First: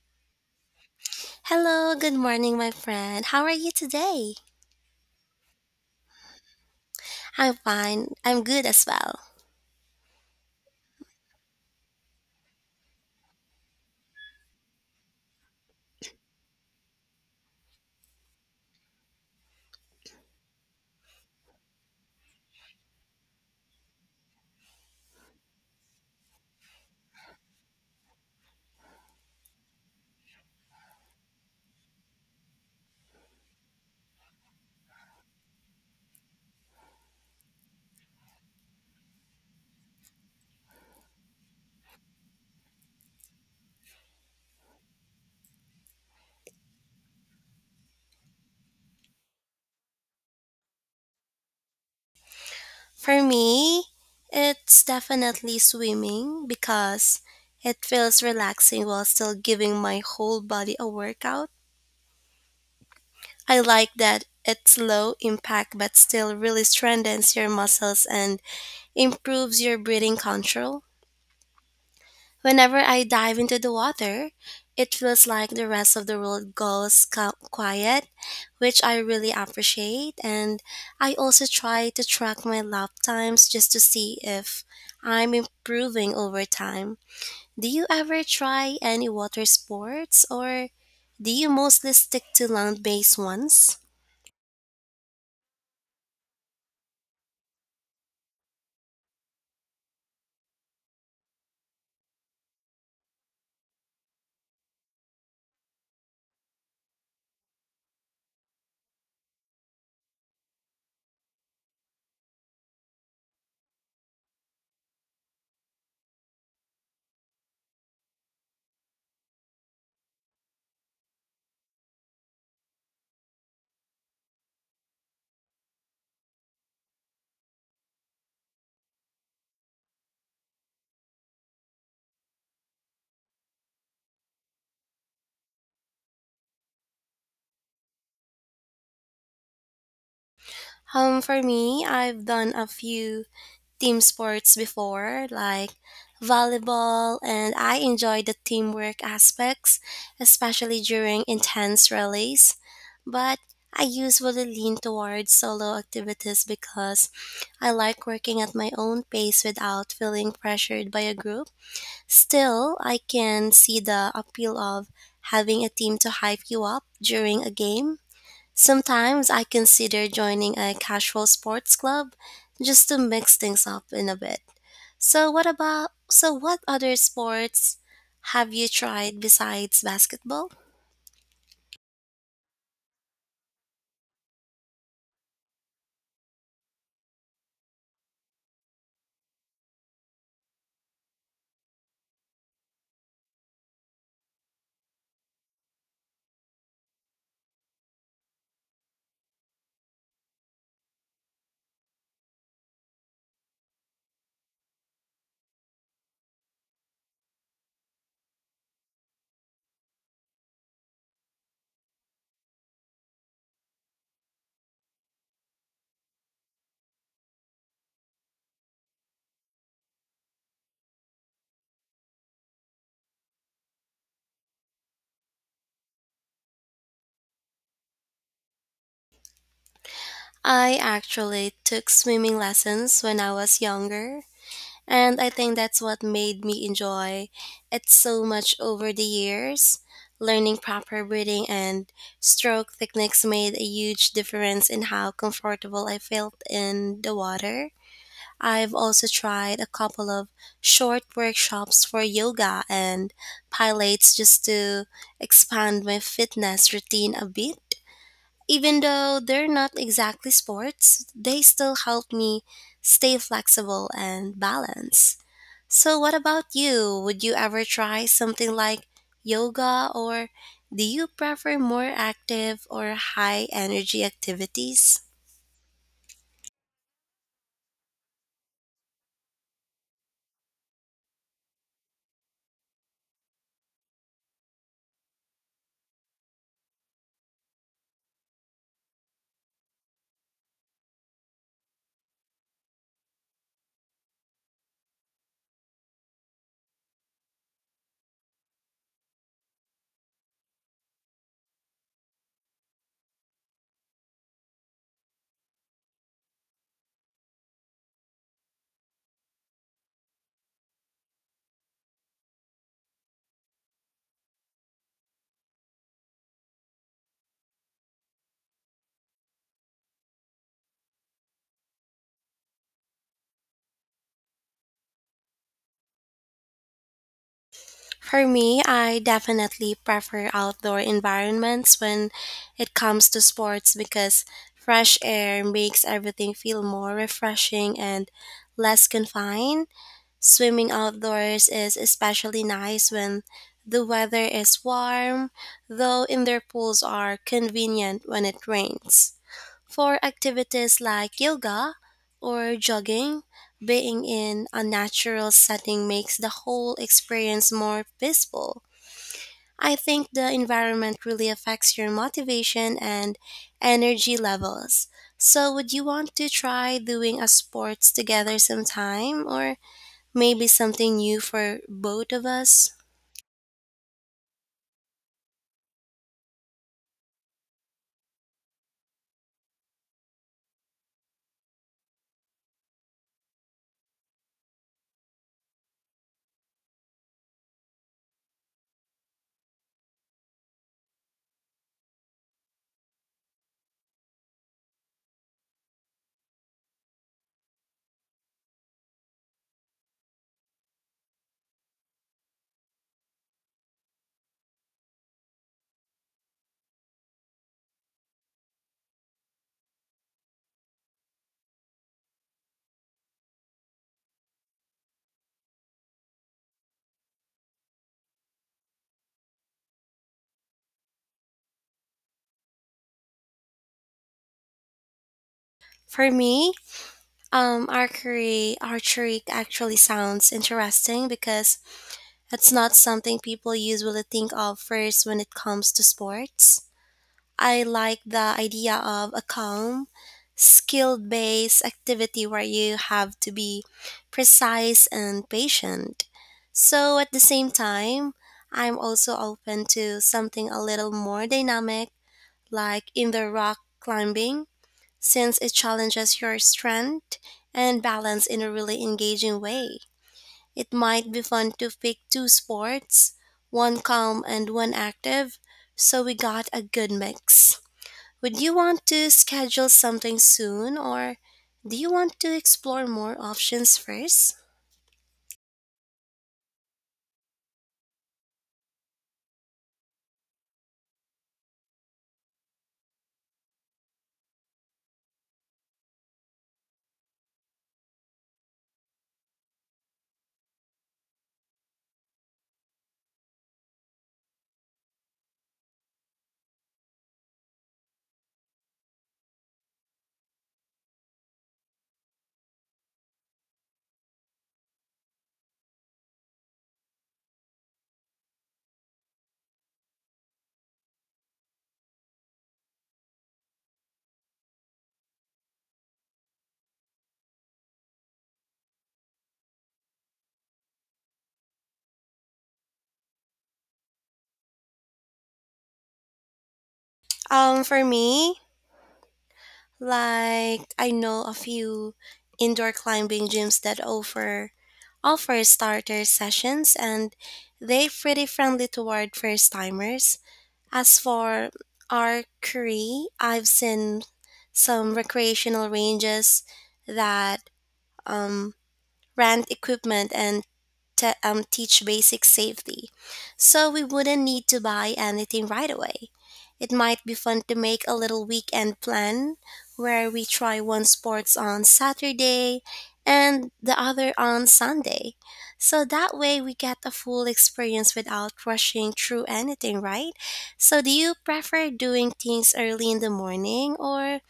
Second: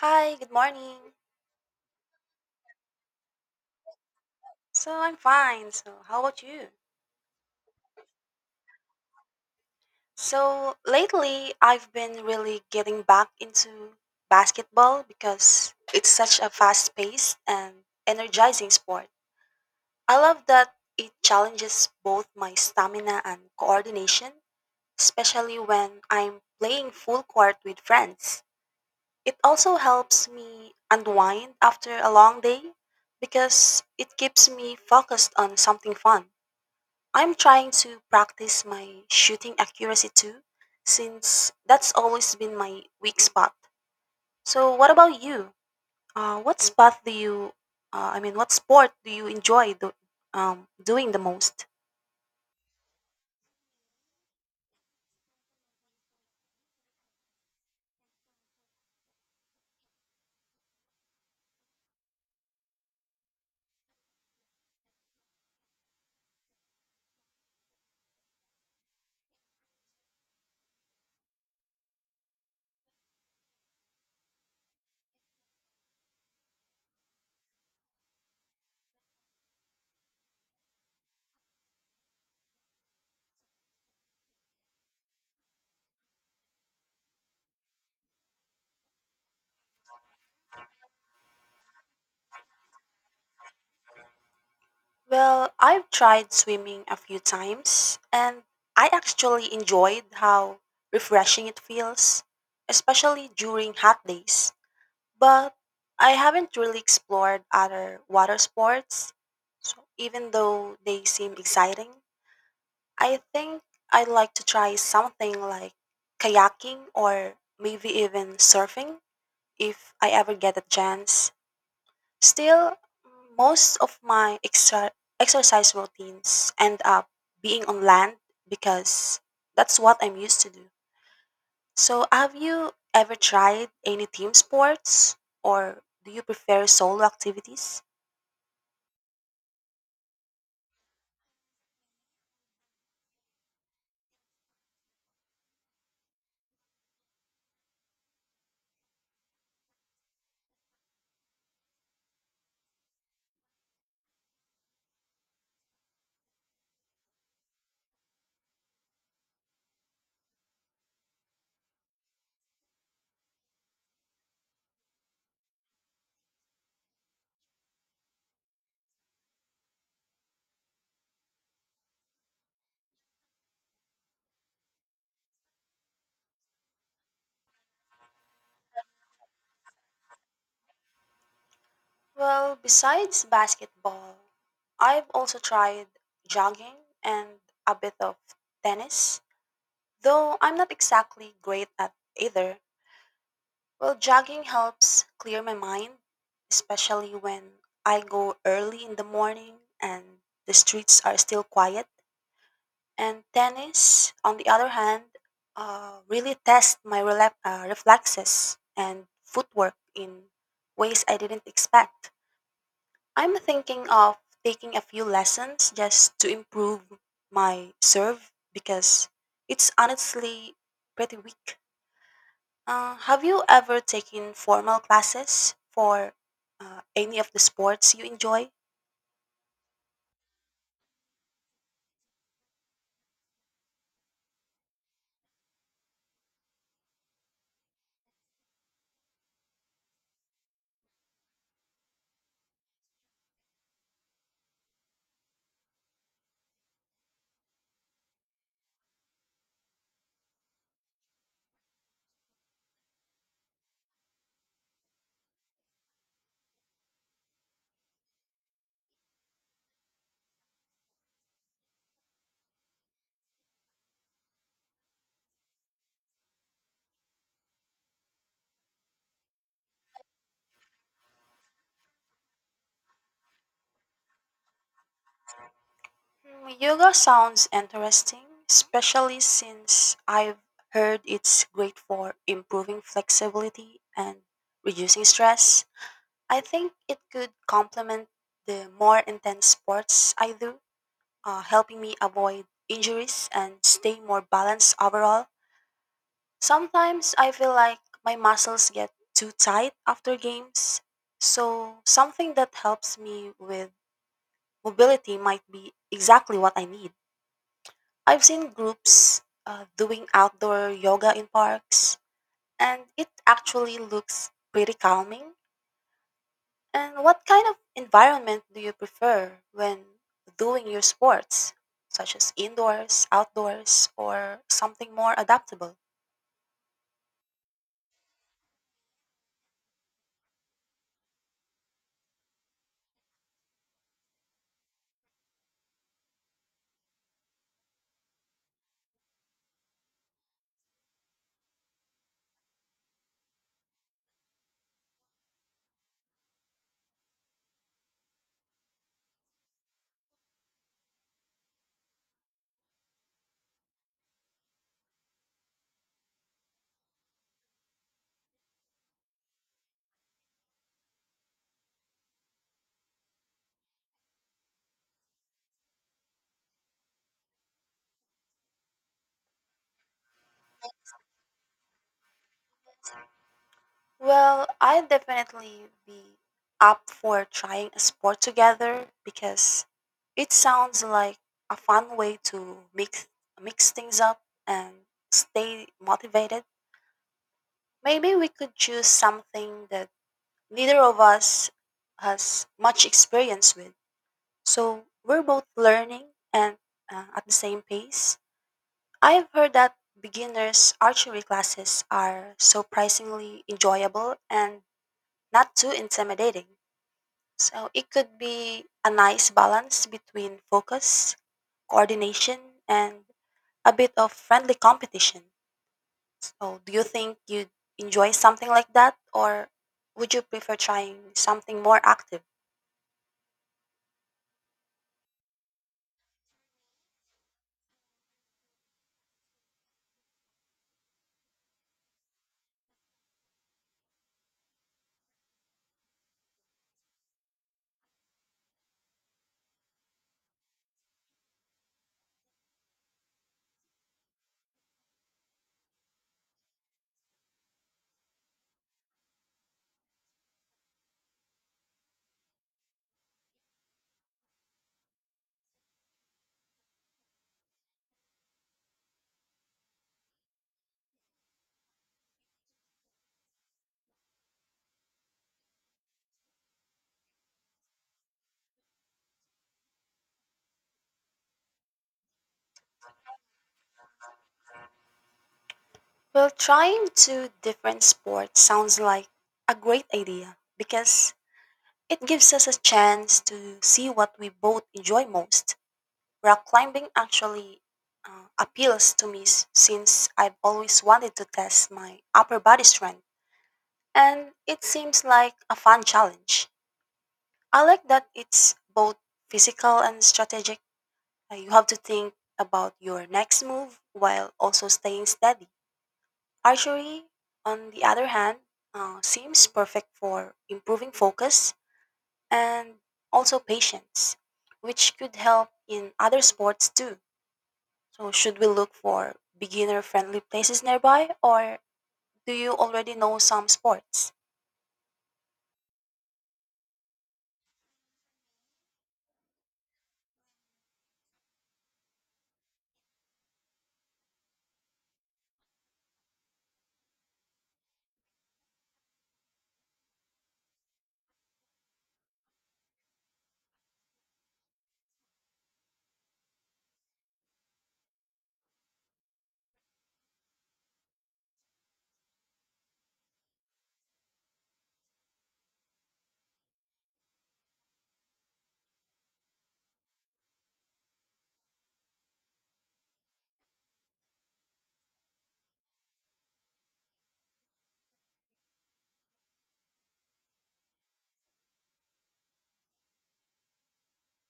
Hi, good morning. Hello, good morning, my friend. How are you today? So I'm fine. So how about you? I'm fine. I'm good as well. So lately I've been really getting back into basketball because it's such a fast-paced and energizing sport. I love that it challenges both my stamina and coordination, especially when I'm playing full court with friends. It also helps me unwind after a long day because it keeps me focused on something fun. I'm trying to practice my shooting accuracy too, since that's always been my weak spot. So, what about you? What spot do you, I mean, what sport do you enjoy do, doing the most? For me, it's definitely swimming because it feels relaxing while still giving my whole body a workout. I like that it's low impact but still really strengthens your muscles and improves your breathing control. Whenever I dive into the water, it feels like the rest of the world goes quiet, which I really appreciate. And I also try to track my lap times just to see if I'm improving over time. Do you ever try any water sports or do you mostly stick to land based ones? Well, I've tried swimming a few times, and I actually enjoyed how refreshing it feels, especially during hot days. But I haven't really explored other water sports. So even though they seem exciting, I think I'd like to try something like kayaking or maybe even surfing if I ever get a chance. Still, most of my exercise routines end up being on land because that's what I'm used to do. So, have you ever tried any team sports or do you prefer solo activities? For me, I've done a few team sports before, like volleyball, and I enjoy the teamwork aspects, especially during intense rallies. But I usually lean towards solo activities because I like working at my own pace without feeling pressured by a group. Still, I can see the appeal of having a team to hype you up during a game. Sometimes I consider joining a casual sports club just to mix things up in a bit. So what other sports have you tried besides basketball? Well, besides basketball, I've also tried jogging and a bit of tennis, though I'm not exactly great at either. Well, jogging helps clear my mind, especially when I go early in the morning and the streets are still quiet. And tennis, on the other hand, really test my reflexes and footwork in ways I didn't expect. I'm thinking of taking a few lessons just to improve my serve because it's honestly pretty weak. Have you ever taken formal classes for any of the sports you enjoy? I actually took swimming lessons when I was younger, and I think that's what made me enjoy it so much over the years. Learning proper breathing and stroke techniques made a huge difference in how comfortable I felt in the water. I've also tried a couple of short workshops for yoga and pilates just to expand my fitness routine a bit. Even though they're not exactly sports, they still help me stay flexible and balanced. So, what about you? Would you ever try something like yoga, or do you prefer more active or high energy activities? Mm, yoga sounds interesting, especially since I've heard it's great for improving flexibility and reducing stress. I think it could complement the more intense sports I do, helping me avoid injuries and stay more balanced overall. Sometimes I feel like my muscles get too tight after games, so something that helps me with mobility might be exactly what I need. I've seen groups doing outdoor yoga in parks, and it actually looks pretty calming. And what kind of environment do you prefer when doing your sports, such as indoors, outdoors, or something more adaptable? For me, I definitely prefer outdoor environments when it comes to sports because fresh air makes everything feel more refreshing and less confined. Swimming outdoors is especially nice when the weather is warm, though indoor pools are convenient when it rains. For activities like yoga or jogging, being in a natural setting makes the whole experience more peaceful. I think the environment really affects your motivation and energy levels. So, would you want to try doing a sports together sometime or maybe something new for both of us? Well, I'd definitely be up for trying a sport together because it sounds like a fun way to mix things up and stay motivated. Maybe we could choose something that neither of us has much experience with. So we're both learning and at the same pace. I've heard that beginners' archery classes are surprisingly enjoyable and not too intimidating. So it could be a nice balance between focus, coordination, and a bit of friendly competition. Oh, do you think you'd enjoy something like that, or would you prefer trying something more active? For me, archery actually sounds interesting because it's not something people usually think of first when it comes to sports. I like the idea of a calm, skill based activity where you have to be precise and patient. So at the same time, I'm also open to something a little more dynamic, like in the rock climbing, since it challenges your strength and balance in a really engaging way. It might be fun to pick two sports, one calm and one active, so we got a good mix. Would you want to schedule something soon or do you want to explore more options first? Well, trying two different sports sounds like a great idea because it gives us a chance to see what we both enjoy most. Rock climbing actually appeals to me since I've always wanted to test my upper body strength, and it seems like a fun challenge. I like that it's both physical and strategic. You have to think about your next move while also staying steady. Archery, on the other hand, seems perfect for improving focus and also patience, which could help in other sports too. So, should we look for beginner friendly places nearby, or do you already know some sports? Um for me, Like I know a few indoor climbing gyms that offer starter sessions and they're pretty friendly toward first timers. As for archery, I've seen some recreational ranges that um rent equipment, and teach basic safety. So we wouldn't need to buy anything right away. It might be fun to make a little weekend plan where we try one sports on Saturday and the other on Sunday. So that way we get a full experience without rushing through anything, right? So do you prefer doing things early in the morning or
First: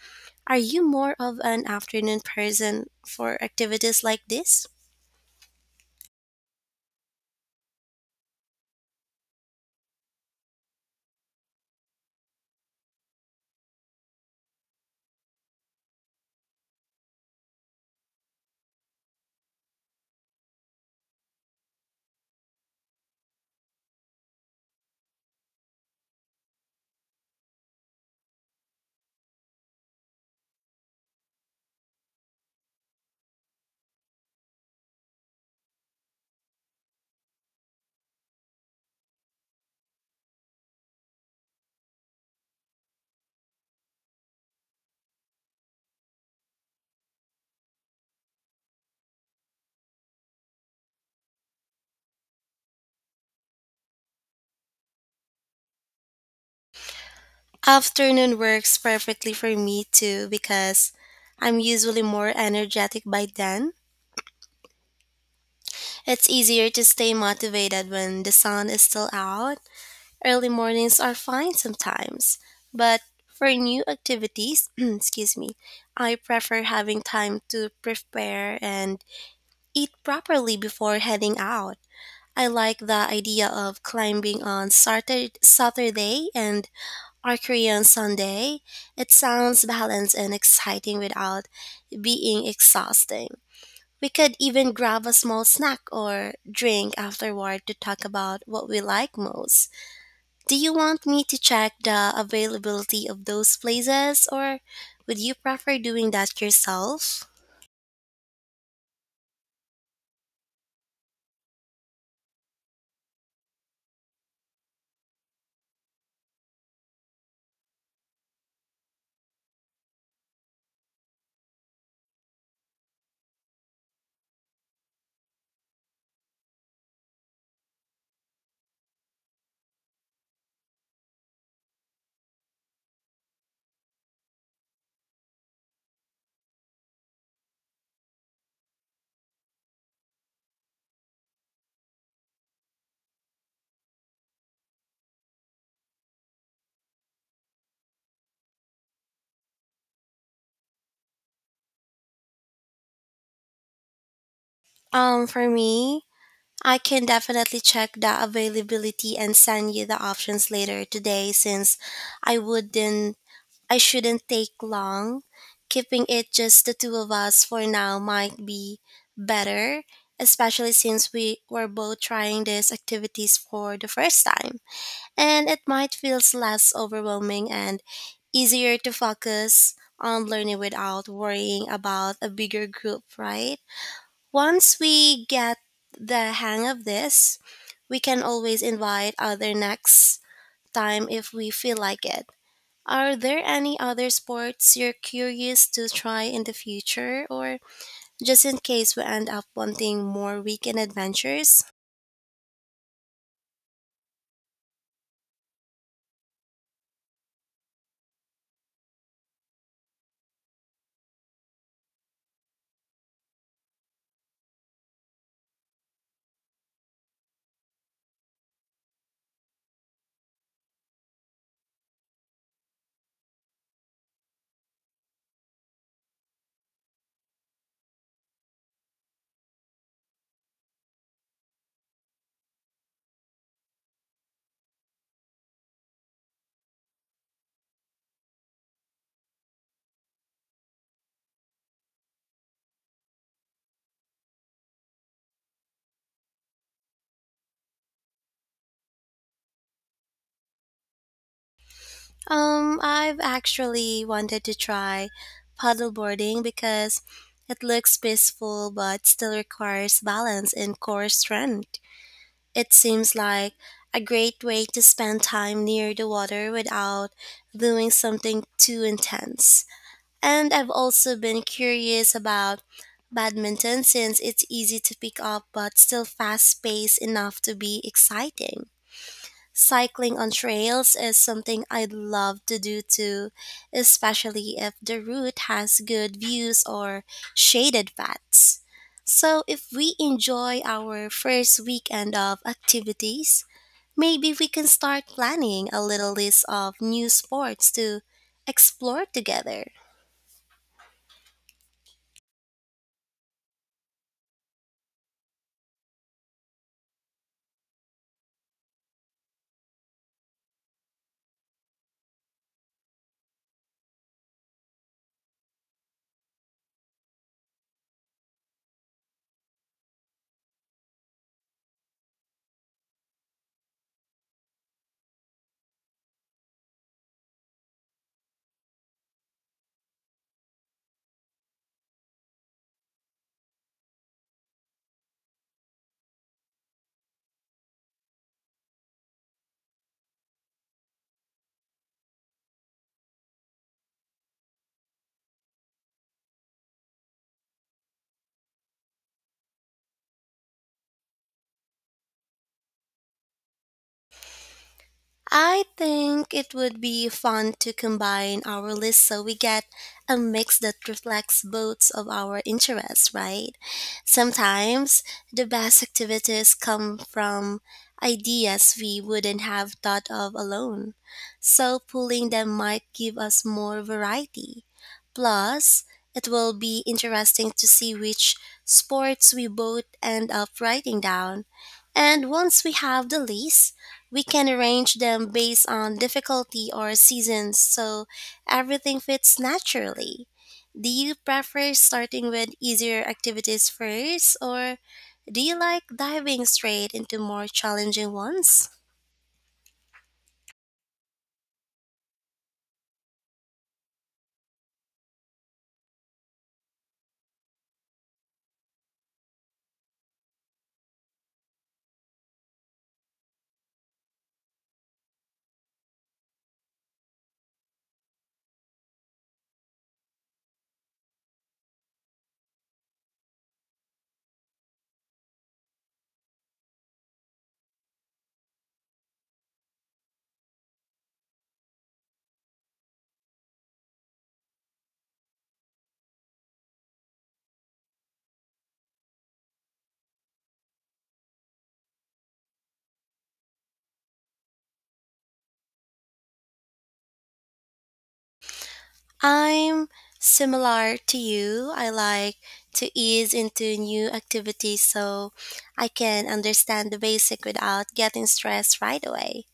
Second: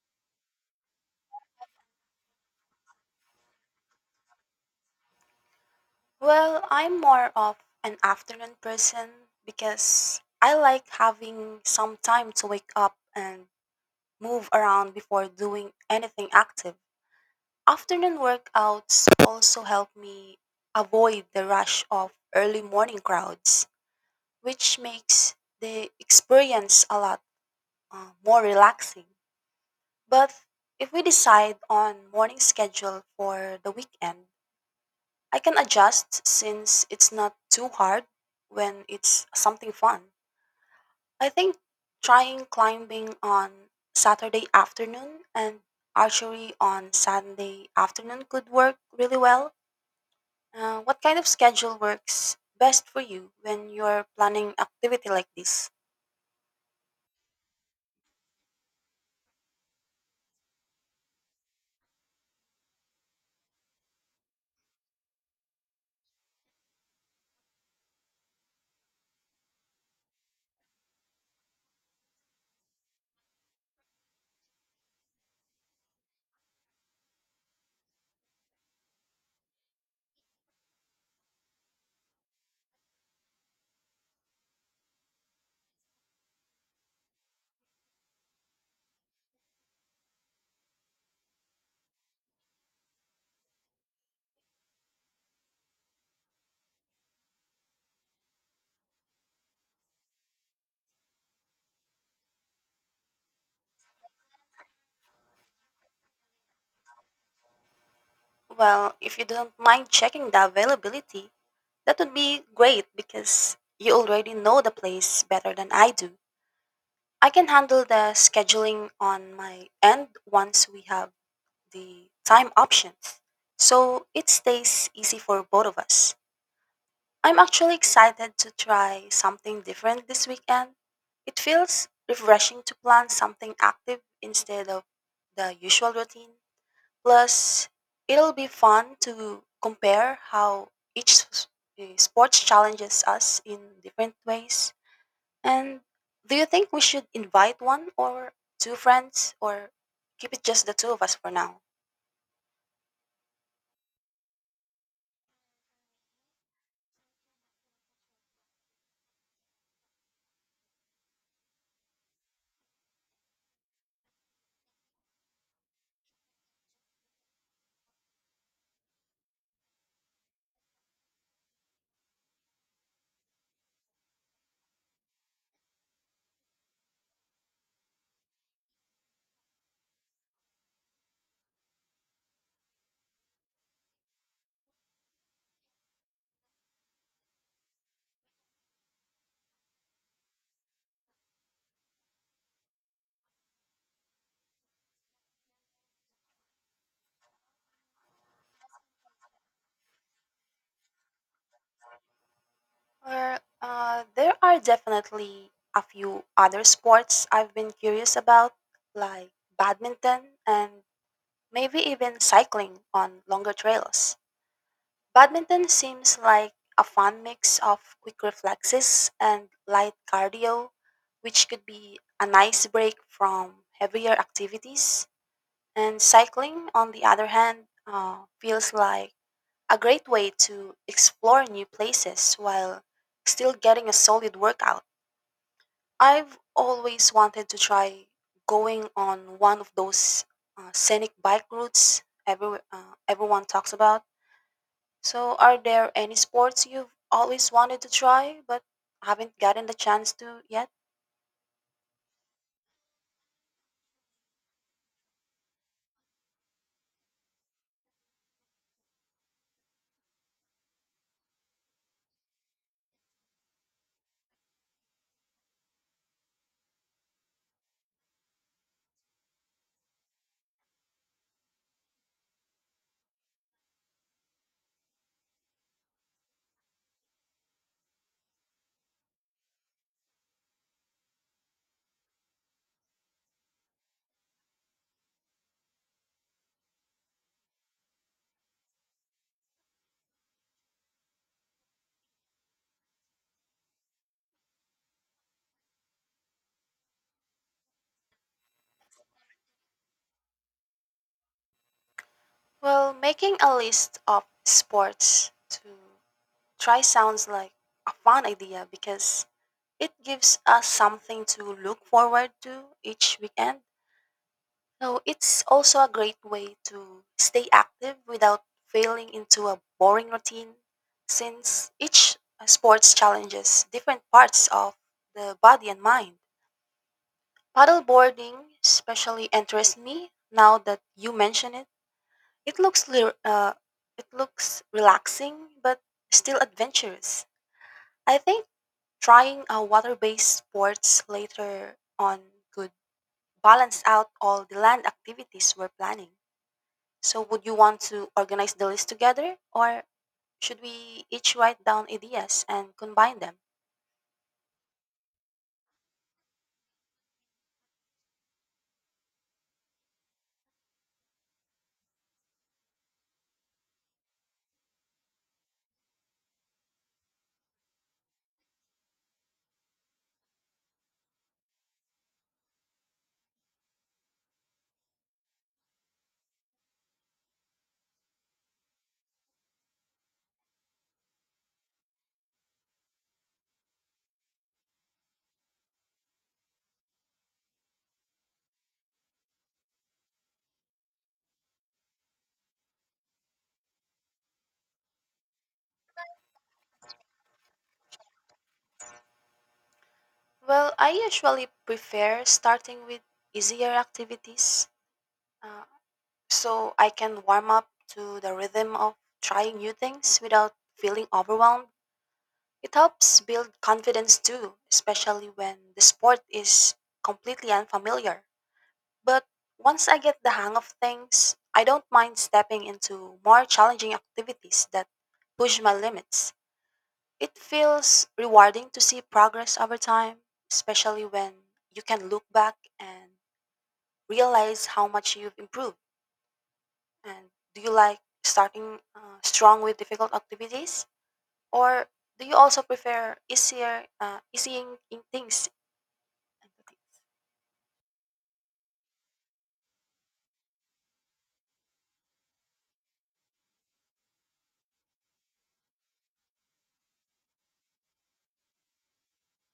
are you more of an afternoon person for activities like this? Well, I'm more of an afternoon person because I like having some time to wake up and move around before doing anything active. Afternoon workouts also help me avoid the rush of early morning crowds, which makes the experience a lot more relaxing. But if we decide on morning schedule for the weekend, I can adjust since it's not too hard when it's something fun. I think trying climbing on Saturday afternoon and archery on Sunday afternoon could work really well. What kind of schedule works best for you when you're planning activity like this? Afternoon works perfectly for me too because I'm usually more energetic by then. It's easier to stay motivated when the sun is still out. Early mornings are fine sometimes, but for new activities, excuse me, I prefer having time to prepare and eat properly before heading out. I like the idea of climbing on Saturday and or Korean Sunday. It sounds balanced and exciting without being exhausting. We could even grab a small snack or drink afterward to talk about what we like most. Do you want me to check the availability of those places or would you prefer doing that yourself? Well, if you don't mind checking the availability, that would be great because you already know the place better than I do. I can handle the scheduling on my end once we have the time options, so it stays easy for both of us. I'm actually excited to try something different this weekend. It feels refreshing to plan something active instead of the usual routine. Plus, it'll be fun to compare how each s- sport challenges us in different ways. And do you think we should invite one or two friends or keep it just the two of us for now? For me, I can definitely check the availability and send you the options later today since I wouldn't I shouldn't take long. Keeping it just the two of us for now might be better, especially since we were both trying these activities for the first time. And it might feel less overwhelming and easier to focus on learning without worrying about a bigger group, right? Once we get the hang of this, we can always invite other next time if we feel like it. Are there any other sports you're curious to try in the future or just in case we end up wanting more weekend adventures? There are definitely a few other sports I've been curious about, like badminton and maybe even cycling on longer trails. Badminton seems like a fun mix of quick reflexes and light cardio, which could be a nice break from heavier activities. And cycling, on the other hand, feels like a great way to explore new places while still getting a solid workout. I've always wanted to try going on one of those scenic bike routes everyone talks about. So, are there any sports you've always wanted to try but haven't gotten the chance to yet? I've actually wanted to try paddleboarding because it looks peaceful but still requires balance and core strength. It seems like a great way to spend time near the water without doing something too intense. And I've also been curious about badminton since it's easy to pick up but still fast paced enough to be exciting. Cycling on trails is something I'd love to do too, especially if the route has good views or shaded paths. So, if we enjoy our first weekend of activities, maybe we can start planning a little list of new sports to explore together. Well, making a list of sports to try sounds like a fun idea because it gives us something to look forward to each weekend. So it's also a great way to stay active without falling into a boring routine since each sports challenges different parts of the body and mind. Paddleboarding especially interests me now that you mention it. It looks lir- uh, it looks relaxing but still adventurous. I think trying a water-based sports later on could balance out all the land activities we're planning. So, would you want to organize the list together, or should we each write down ideas and combine them? I think it would be fun to combine our list so we get a mix that reflects both of our interests, right? Sometimes the best activities come from ideas we wouldn't have thought of alone, so pooling them might give us more variety. Plus, it will be interesting to see which sports we both end up writing down. And once we have the list, we can arrange them based on difficulty or seasons so everything fits naturally. Do you prefer starting with easier activities first, or do you like diving straight into more challenging ones? Well, I usually prefer starting with easier activities uh, so I can warm up to the rhythm of trying new things without feeling overwhelmed. It helps build confidence too, especially when the sport is completely unfamiliar. But once I get the hang of things, I don't mind stepping into more challenging activities that push my limits. It feels rewarding to see progress over time, especially when you can look back and realize how much you've improved. And do you like starting strong with difficult activities, or do you also prefer easing in things? I'm similar to you. I like to ease into new activities so I can understand the basic without getting stressed right away.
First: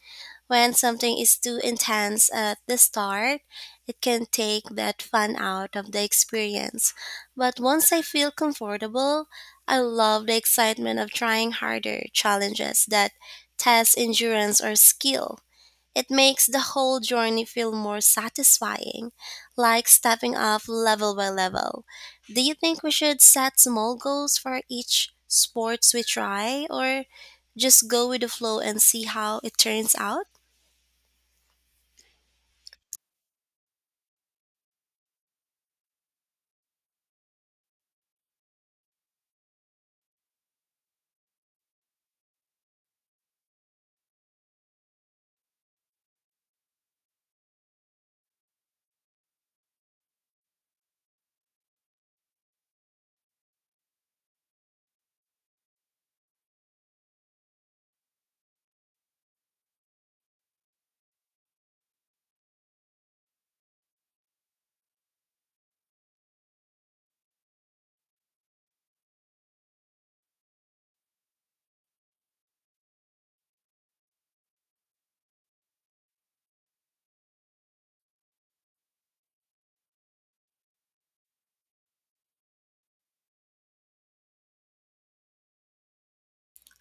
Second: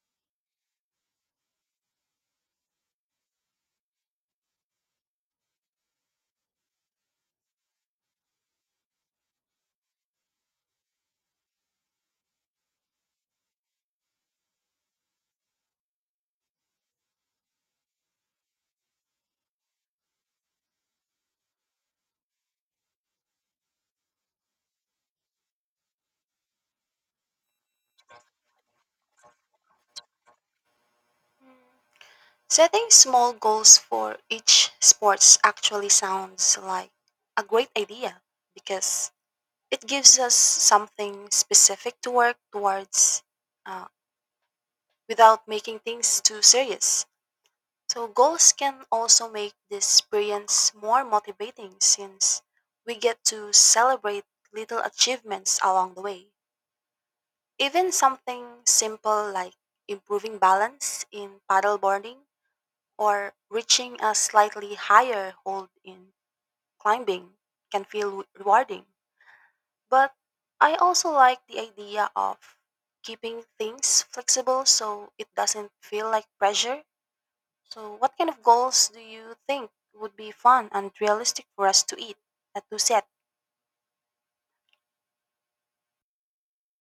When something is too intense at the start, it can take that fun out of the experience. But once I feel comfortable, I love the excitement of trying harder challenges that test endurance or skill. It makes the whole journey feel more satisfying, like stepping up level by level. Do you think we should set small goals for each sports we try or just go with the flow and see how it turns out? Setting small goals for each sports actually sounds like a great idea because it gives us something specific to work towards uh, without making things too serious. So, goals can also make this experience more motivating since we get to celebrate little achievements along the way. Even something simple like improving balance in paddleboarding or reaching a slightly higher hold in climbing can feel rewarding. But I also like the idea of keeping things flexible so it doesn't feel like pressure. So, what kind of goals do you think would be fun and realistic for us to set?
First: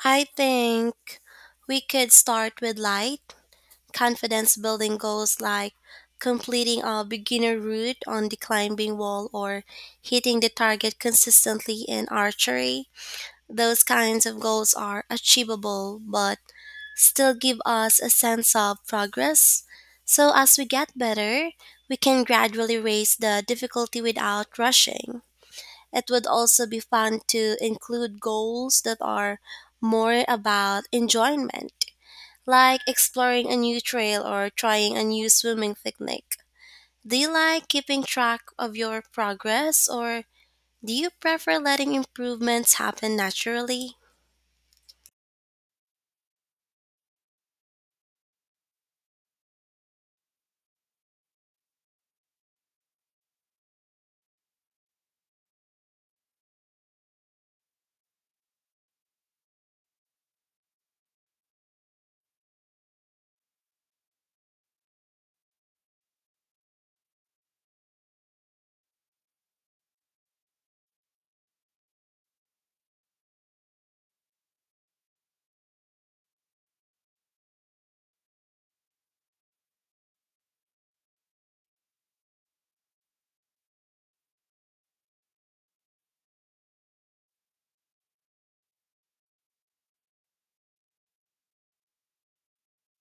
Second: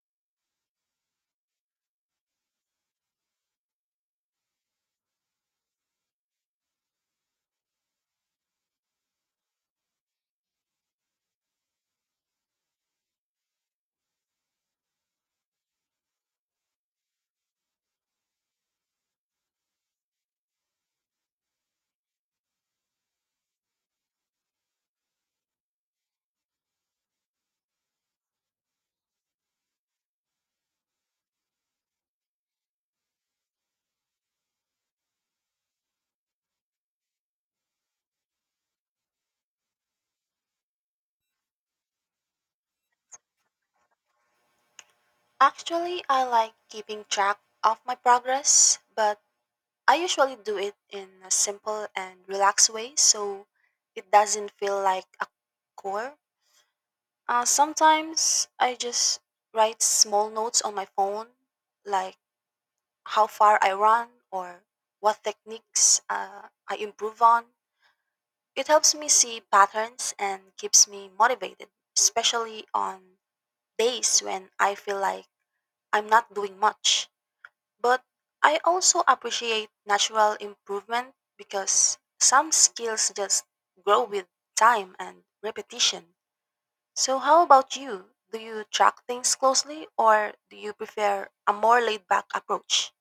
I think we could start with light, confidence building goals like completing a beginner route on the climbing wall or hitting the target consistently in archery. Those kinds of goals are achievable but still give us a sense of progress. So, as we get better, we can gradually raise the difficulty without rushing. It would also be fun to include goals that are more about enjoyment, like exploring a new trail or trying a new swimming technique. Do you like keeping track of your progress or do you prefer letting improvements happen naturally? Actually, I like keeping track of my progress, but I usually do it in a simple and relaxed way so it doesn't feel like a chore. Sometimes I just write small notes on my phone, like how far I run or what techniques I improve on. It helps me see patterns and keeps me motivated, especially on days when I feel like I'm not doing much. But I also appreciate natural improvement because some skills just grow with time and repetition. So, how about you? Do you track things closely or do you prefer a more laid back approach?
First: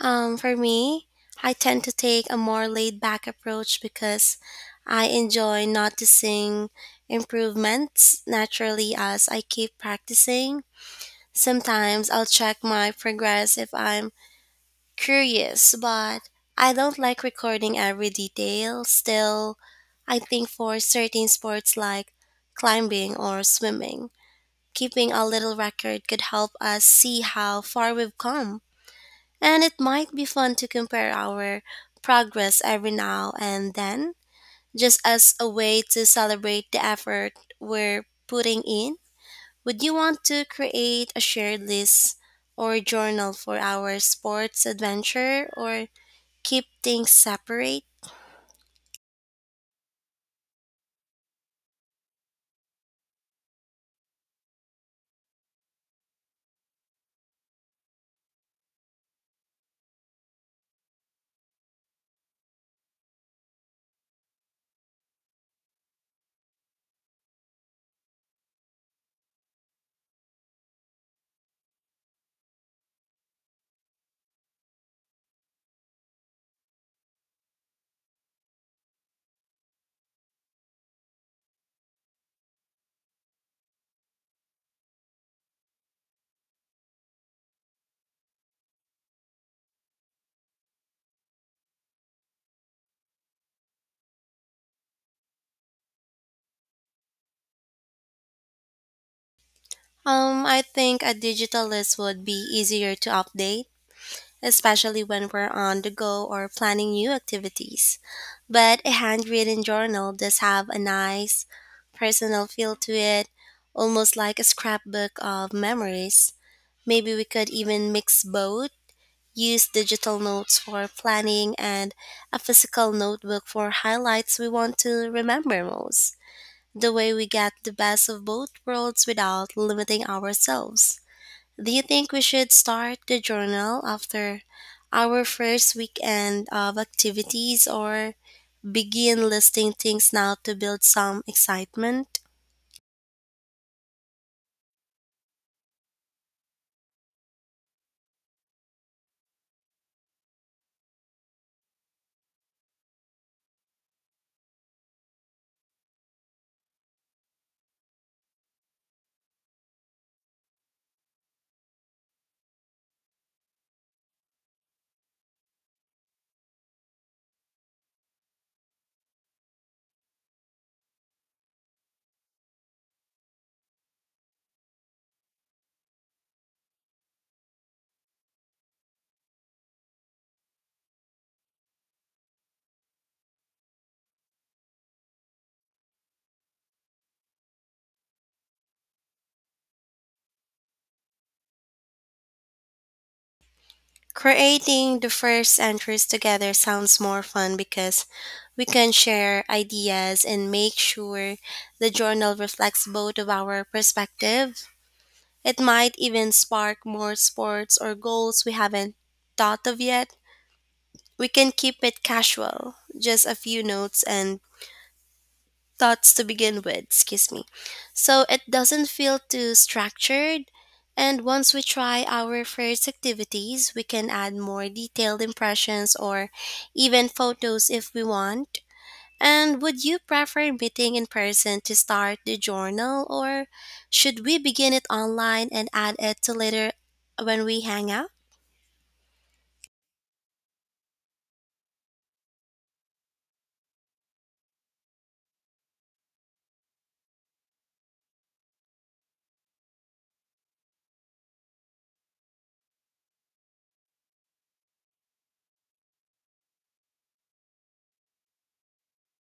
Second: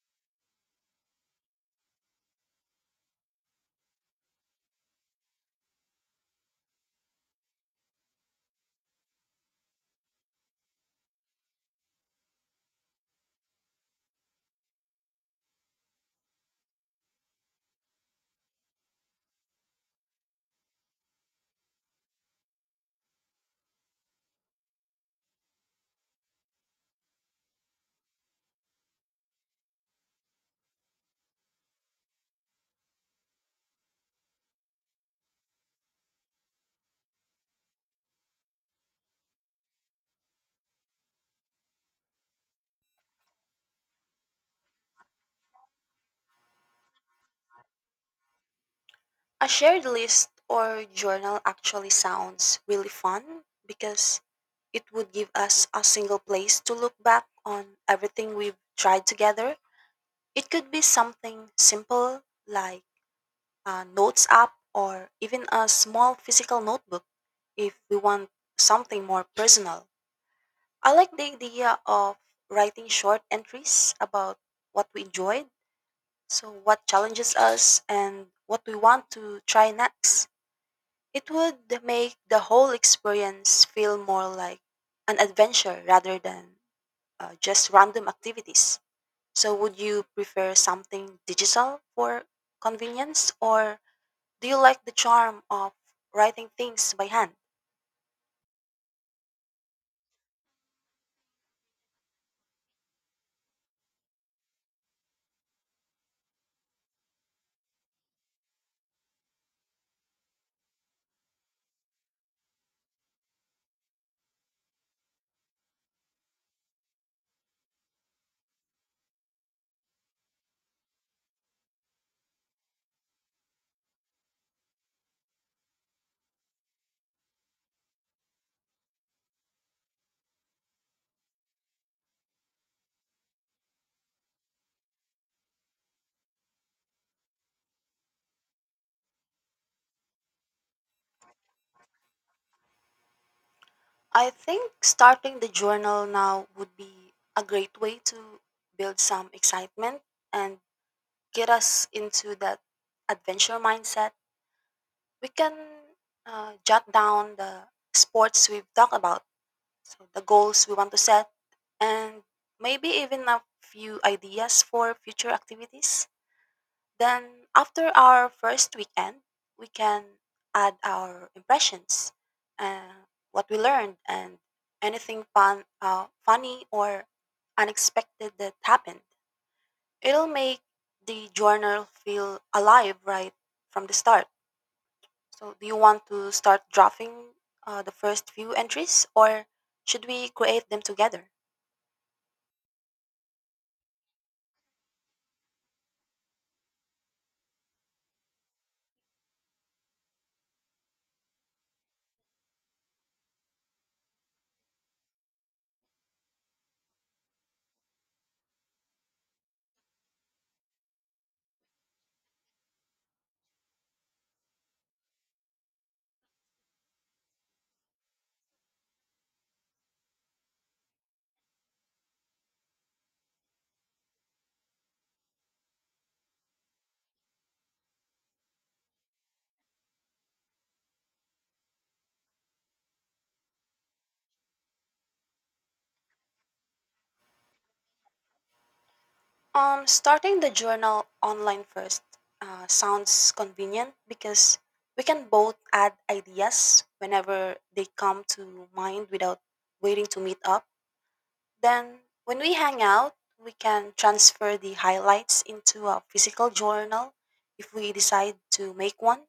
For me, I tend to take a more laid back approach because I enjoy noticing improvements naturally as I keep practicing. Sometimes I'll check my progress if I'm curious, but I don't like recording every detail. Still, I think for certain sports like climbing or swimming, keeping a little record could help us see how far we've come. And it might be fun to compare our progress every now and then, just as a way to celebrate the effort we're putting in. Would you want to create a shared list or journal for our sports adventure or keep things separate? A shared list or journal actually sounds really fun because it would give us a single place to look back on everything we've tried together. It could be something simple like a notes app or even a small physical notebook if we want something more personal. I like the idea of writing short entries about what we enjoyed, so what challenges us, and what we want to try next. It would make the whole experience feel more like an adventure rather than just random activities. So, would you prefer something digital for convenience, or do you like the charm of writing things by hand? I think a digital list would be easier to update, especially when we're on the go or planning new activities. But a handwritten journal does have a nice personal feel to it, almost like a scrapbook of memories. Maybe we could even mix both use digital notes for planning and a physical notebook for highlights we want to remember most. The way we get the best of both worlds without limiting ourselves. Do you think we should start the journal after our first weekend of activities or begin listing things now to build some excitement? I think starting the journal now would be a great way to build some excitement and get us into that adventure mindset. We can jot down the sports we've talked about, so the goals we want to set, and maybe even a few ideas for future activities. Then, after our first weekend, we can add our impressions, uh, what we learned, and anything funny or unexpected that happened. It'll make the journal feel alive right from the start. So, do you want to start drafting the first few entries, or should we create them together? Creating the first entries together sounds more fun because we can share ideas and make sure the journal reflects both of our perspective. It might even spark more sports or goals we haven't thought of yet. We can keep it casual, just a few notes and thoughts to begin with, excuse me. So it doesn't feel too structured. And once we try our first activities, we can add more detailed impressions or even photos if we want. And would you prefer meeting in person to start the journal, or should we begin it online and add it to later when we hang out? Starting the journal online first sounds convenient because we can both add ideas whenever they come to mind without waiting to meet up. Then, when we hang out, we can transfer the highlights into a physical journal if we decide to make one.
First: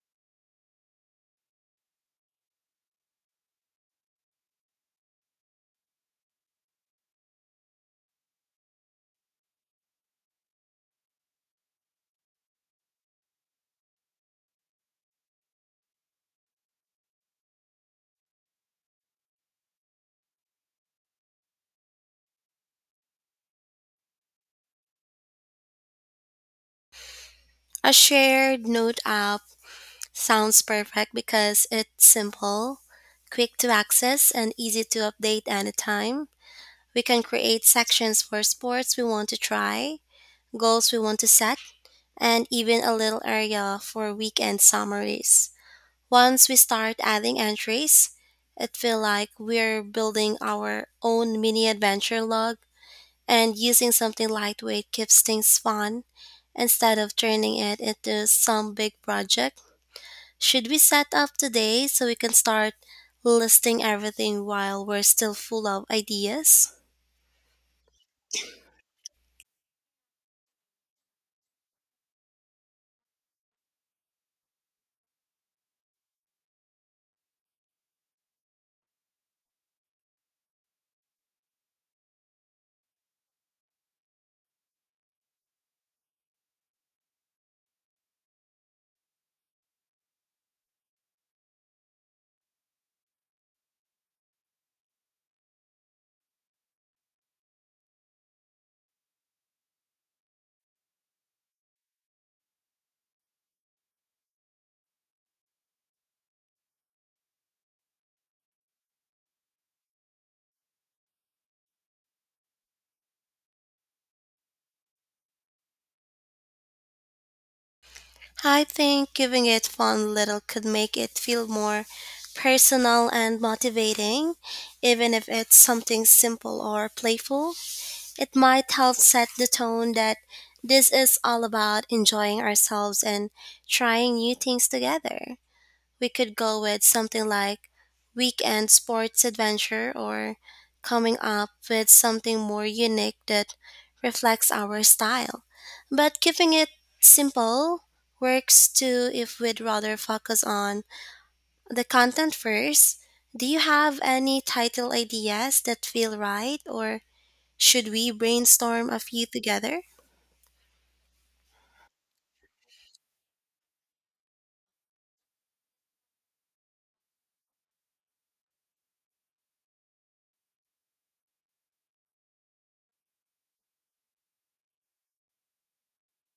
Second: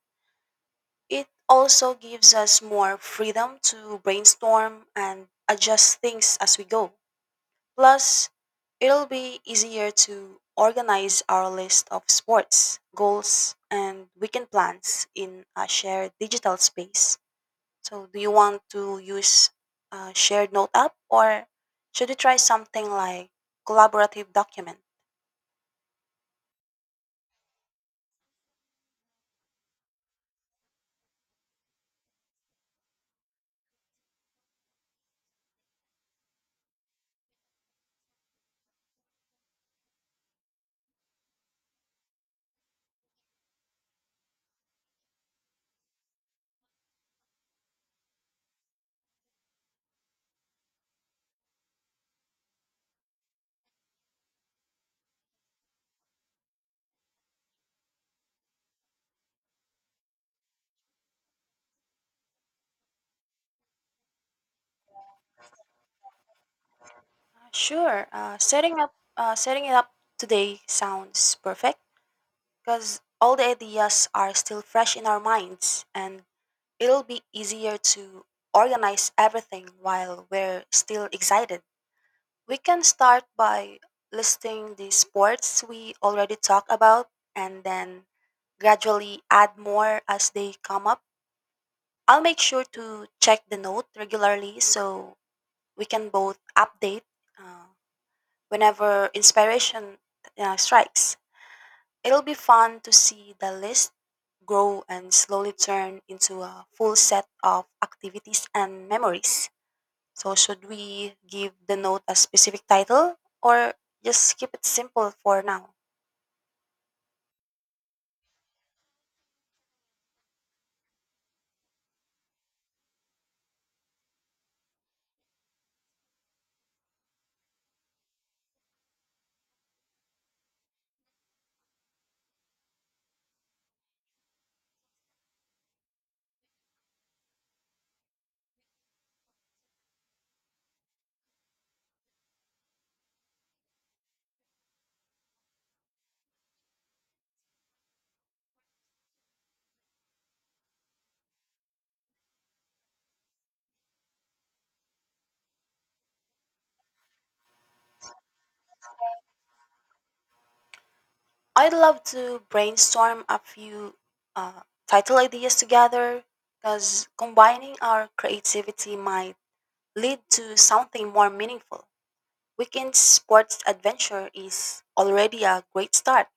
It also gives us more freedom to brainstorm and adjust things as we go. Plus, it'll be easier to organize our list of sports, goals, and weekend plans in a shared digital space. So, do you want to use a shared note app or should we try something like collaborative document? A shared note app sounds perfect because it's simple, quick to access, and easy to update anytime. We can create sections for sports we want to try, goals we want to set, and even a little area for weekend summaries. Once we start adding entries, it feels like we're building our own mini adventure log and using something lightweight keeps things fun instead of turning it into some big project. Should we set up today so we can start listing everything while we're still full of ideas? Sure. Setting it up today sounds perfect because all the ideas are still fresh in our minds and it'll be easier to organize everything while we're still excited. We can start by listing the sports we already talked about and then gradually add more as they come up. I'll make sure to check the note regularly so we can both update uh, whenever inspiration strikes. It'll be fun to see the list grow and slowly turn into a full set of activities and memories. So should we give the note a specific title or just keep it simple for now? I think giving it fun little could make it feel more personal and motivating, even if it's something simple or playful. It might help set the tone that this is all about enjoying ourselves and trying new things together. We could go with something like weekend sports adventure or coming up with something more unique that reflects our style. But keeping it simple works too if we'd rather focus on the content first. Do you have any title ideas that feel right or should we brainstorm a few together? I'd love to brainstorm a few uh, title ideas together because combining our creativity might lead to something more meaningful. Weekend sports adventure is already a great start,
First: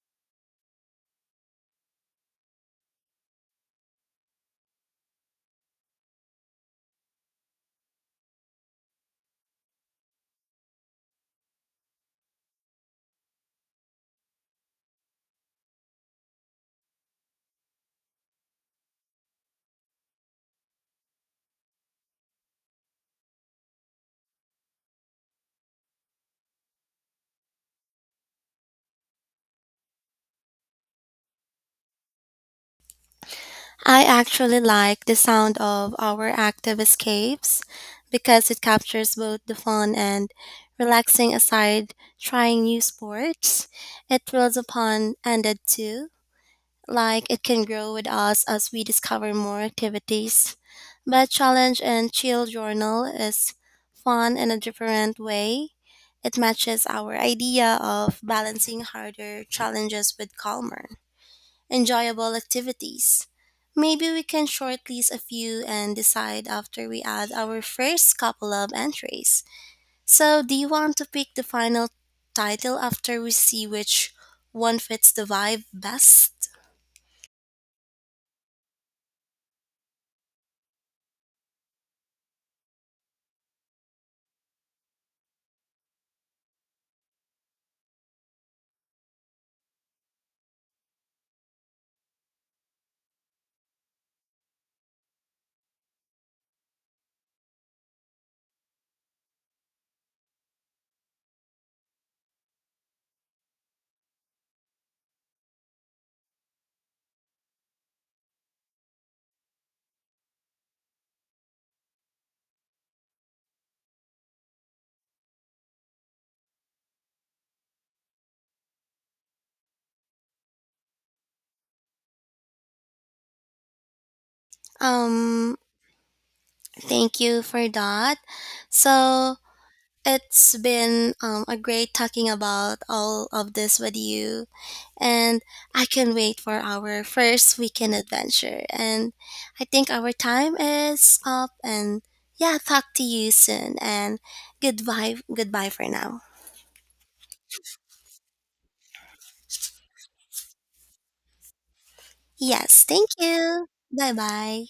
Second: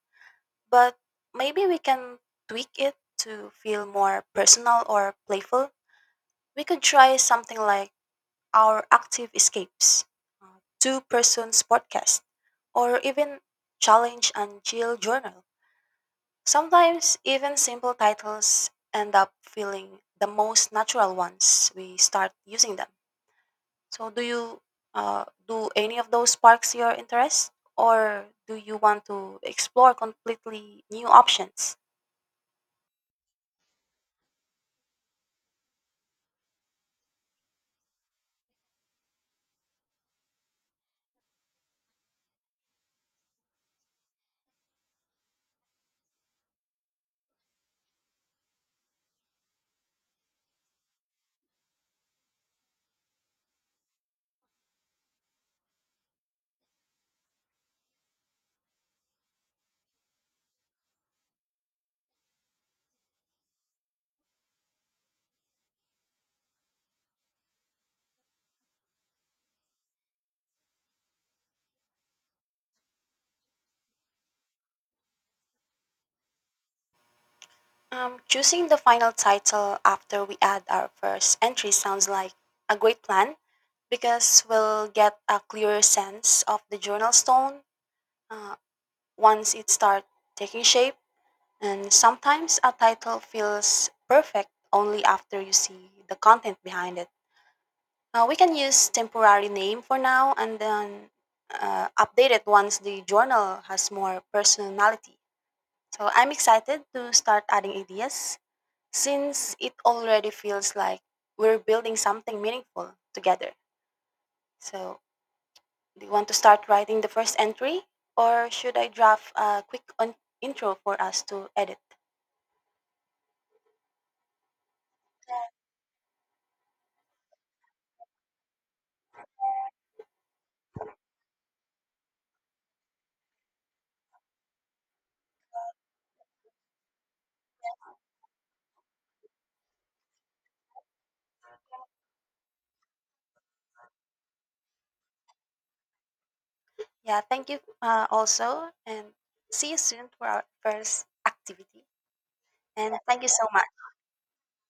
but maybe we can tweak it to feel more personal or playful. We could try something like our active escapes, two persons podcast, or even challenge and chill journal. Sometimes even simple titles end up feeling the most natural once we start using them. So do you do any of those sparks your interest or do you want to explore completely new options? I actually like the sound of our active escapes because it captures both the fun and relaxing aside trying new sports. It thrills upon ended too, like it can grow with us as we discover more activities. But challenge and chill journal is fun in a different way. It matches our idea of balancing harder challenges with calmer enjoyable activities. Maybe we can shortlist a few and decide after we add our first couple of entries. So, do you want to pick the final title after we see which one fits the vibe best? Choosing the final title after we add our first entry sounds like a great plan because we'll get a clearer sense of the journal stone uh, once it starts taking shape. And sometimes a title feels perfect only after you see the content behind it. We can use temporary name for now and then update it once the journal has more personality. So I'm excited to start adding ideas since it already feels like we're building something meaningful together. So, do you want to start writing the first entry, or should I draft a quick intro for us to edit? Um, Thank you for that. So, it's been a great talking about all of this with you, and I can wait for our first weekend adventure. And I think our time is up. And yeah, talk to you soon. And goodbye, goodbye for now. Yeah, thank you also, and see you soon for our first activity. Yes, And thank thank you so you. much. Bye bye.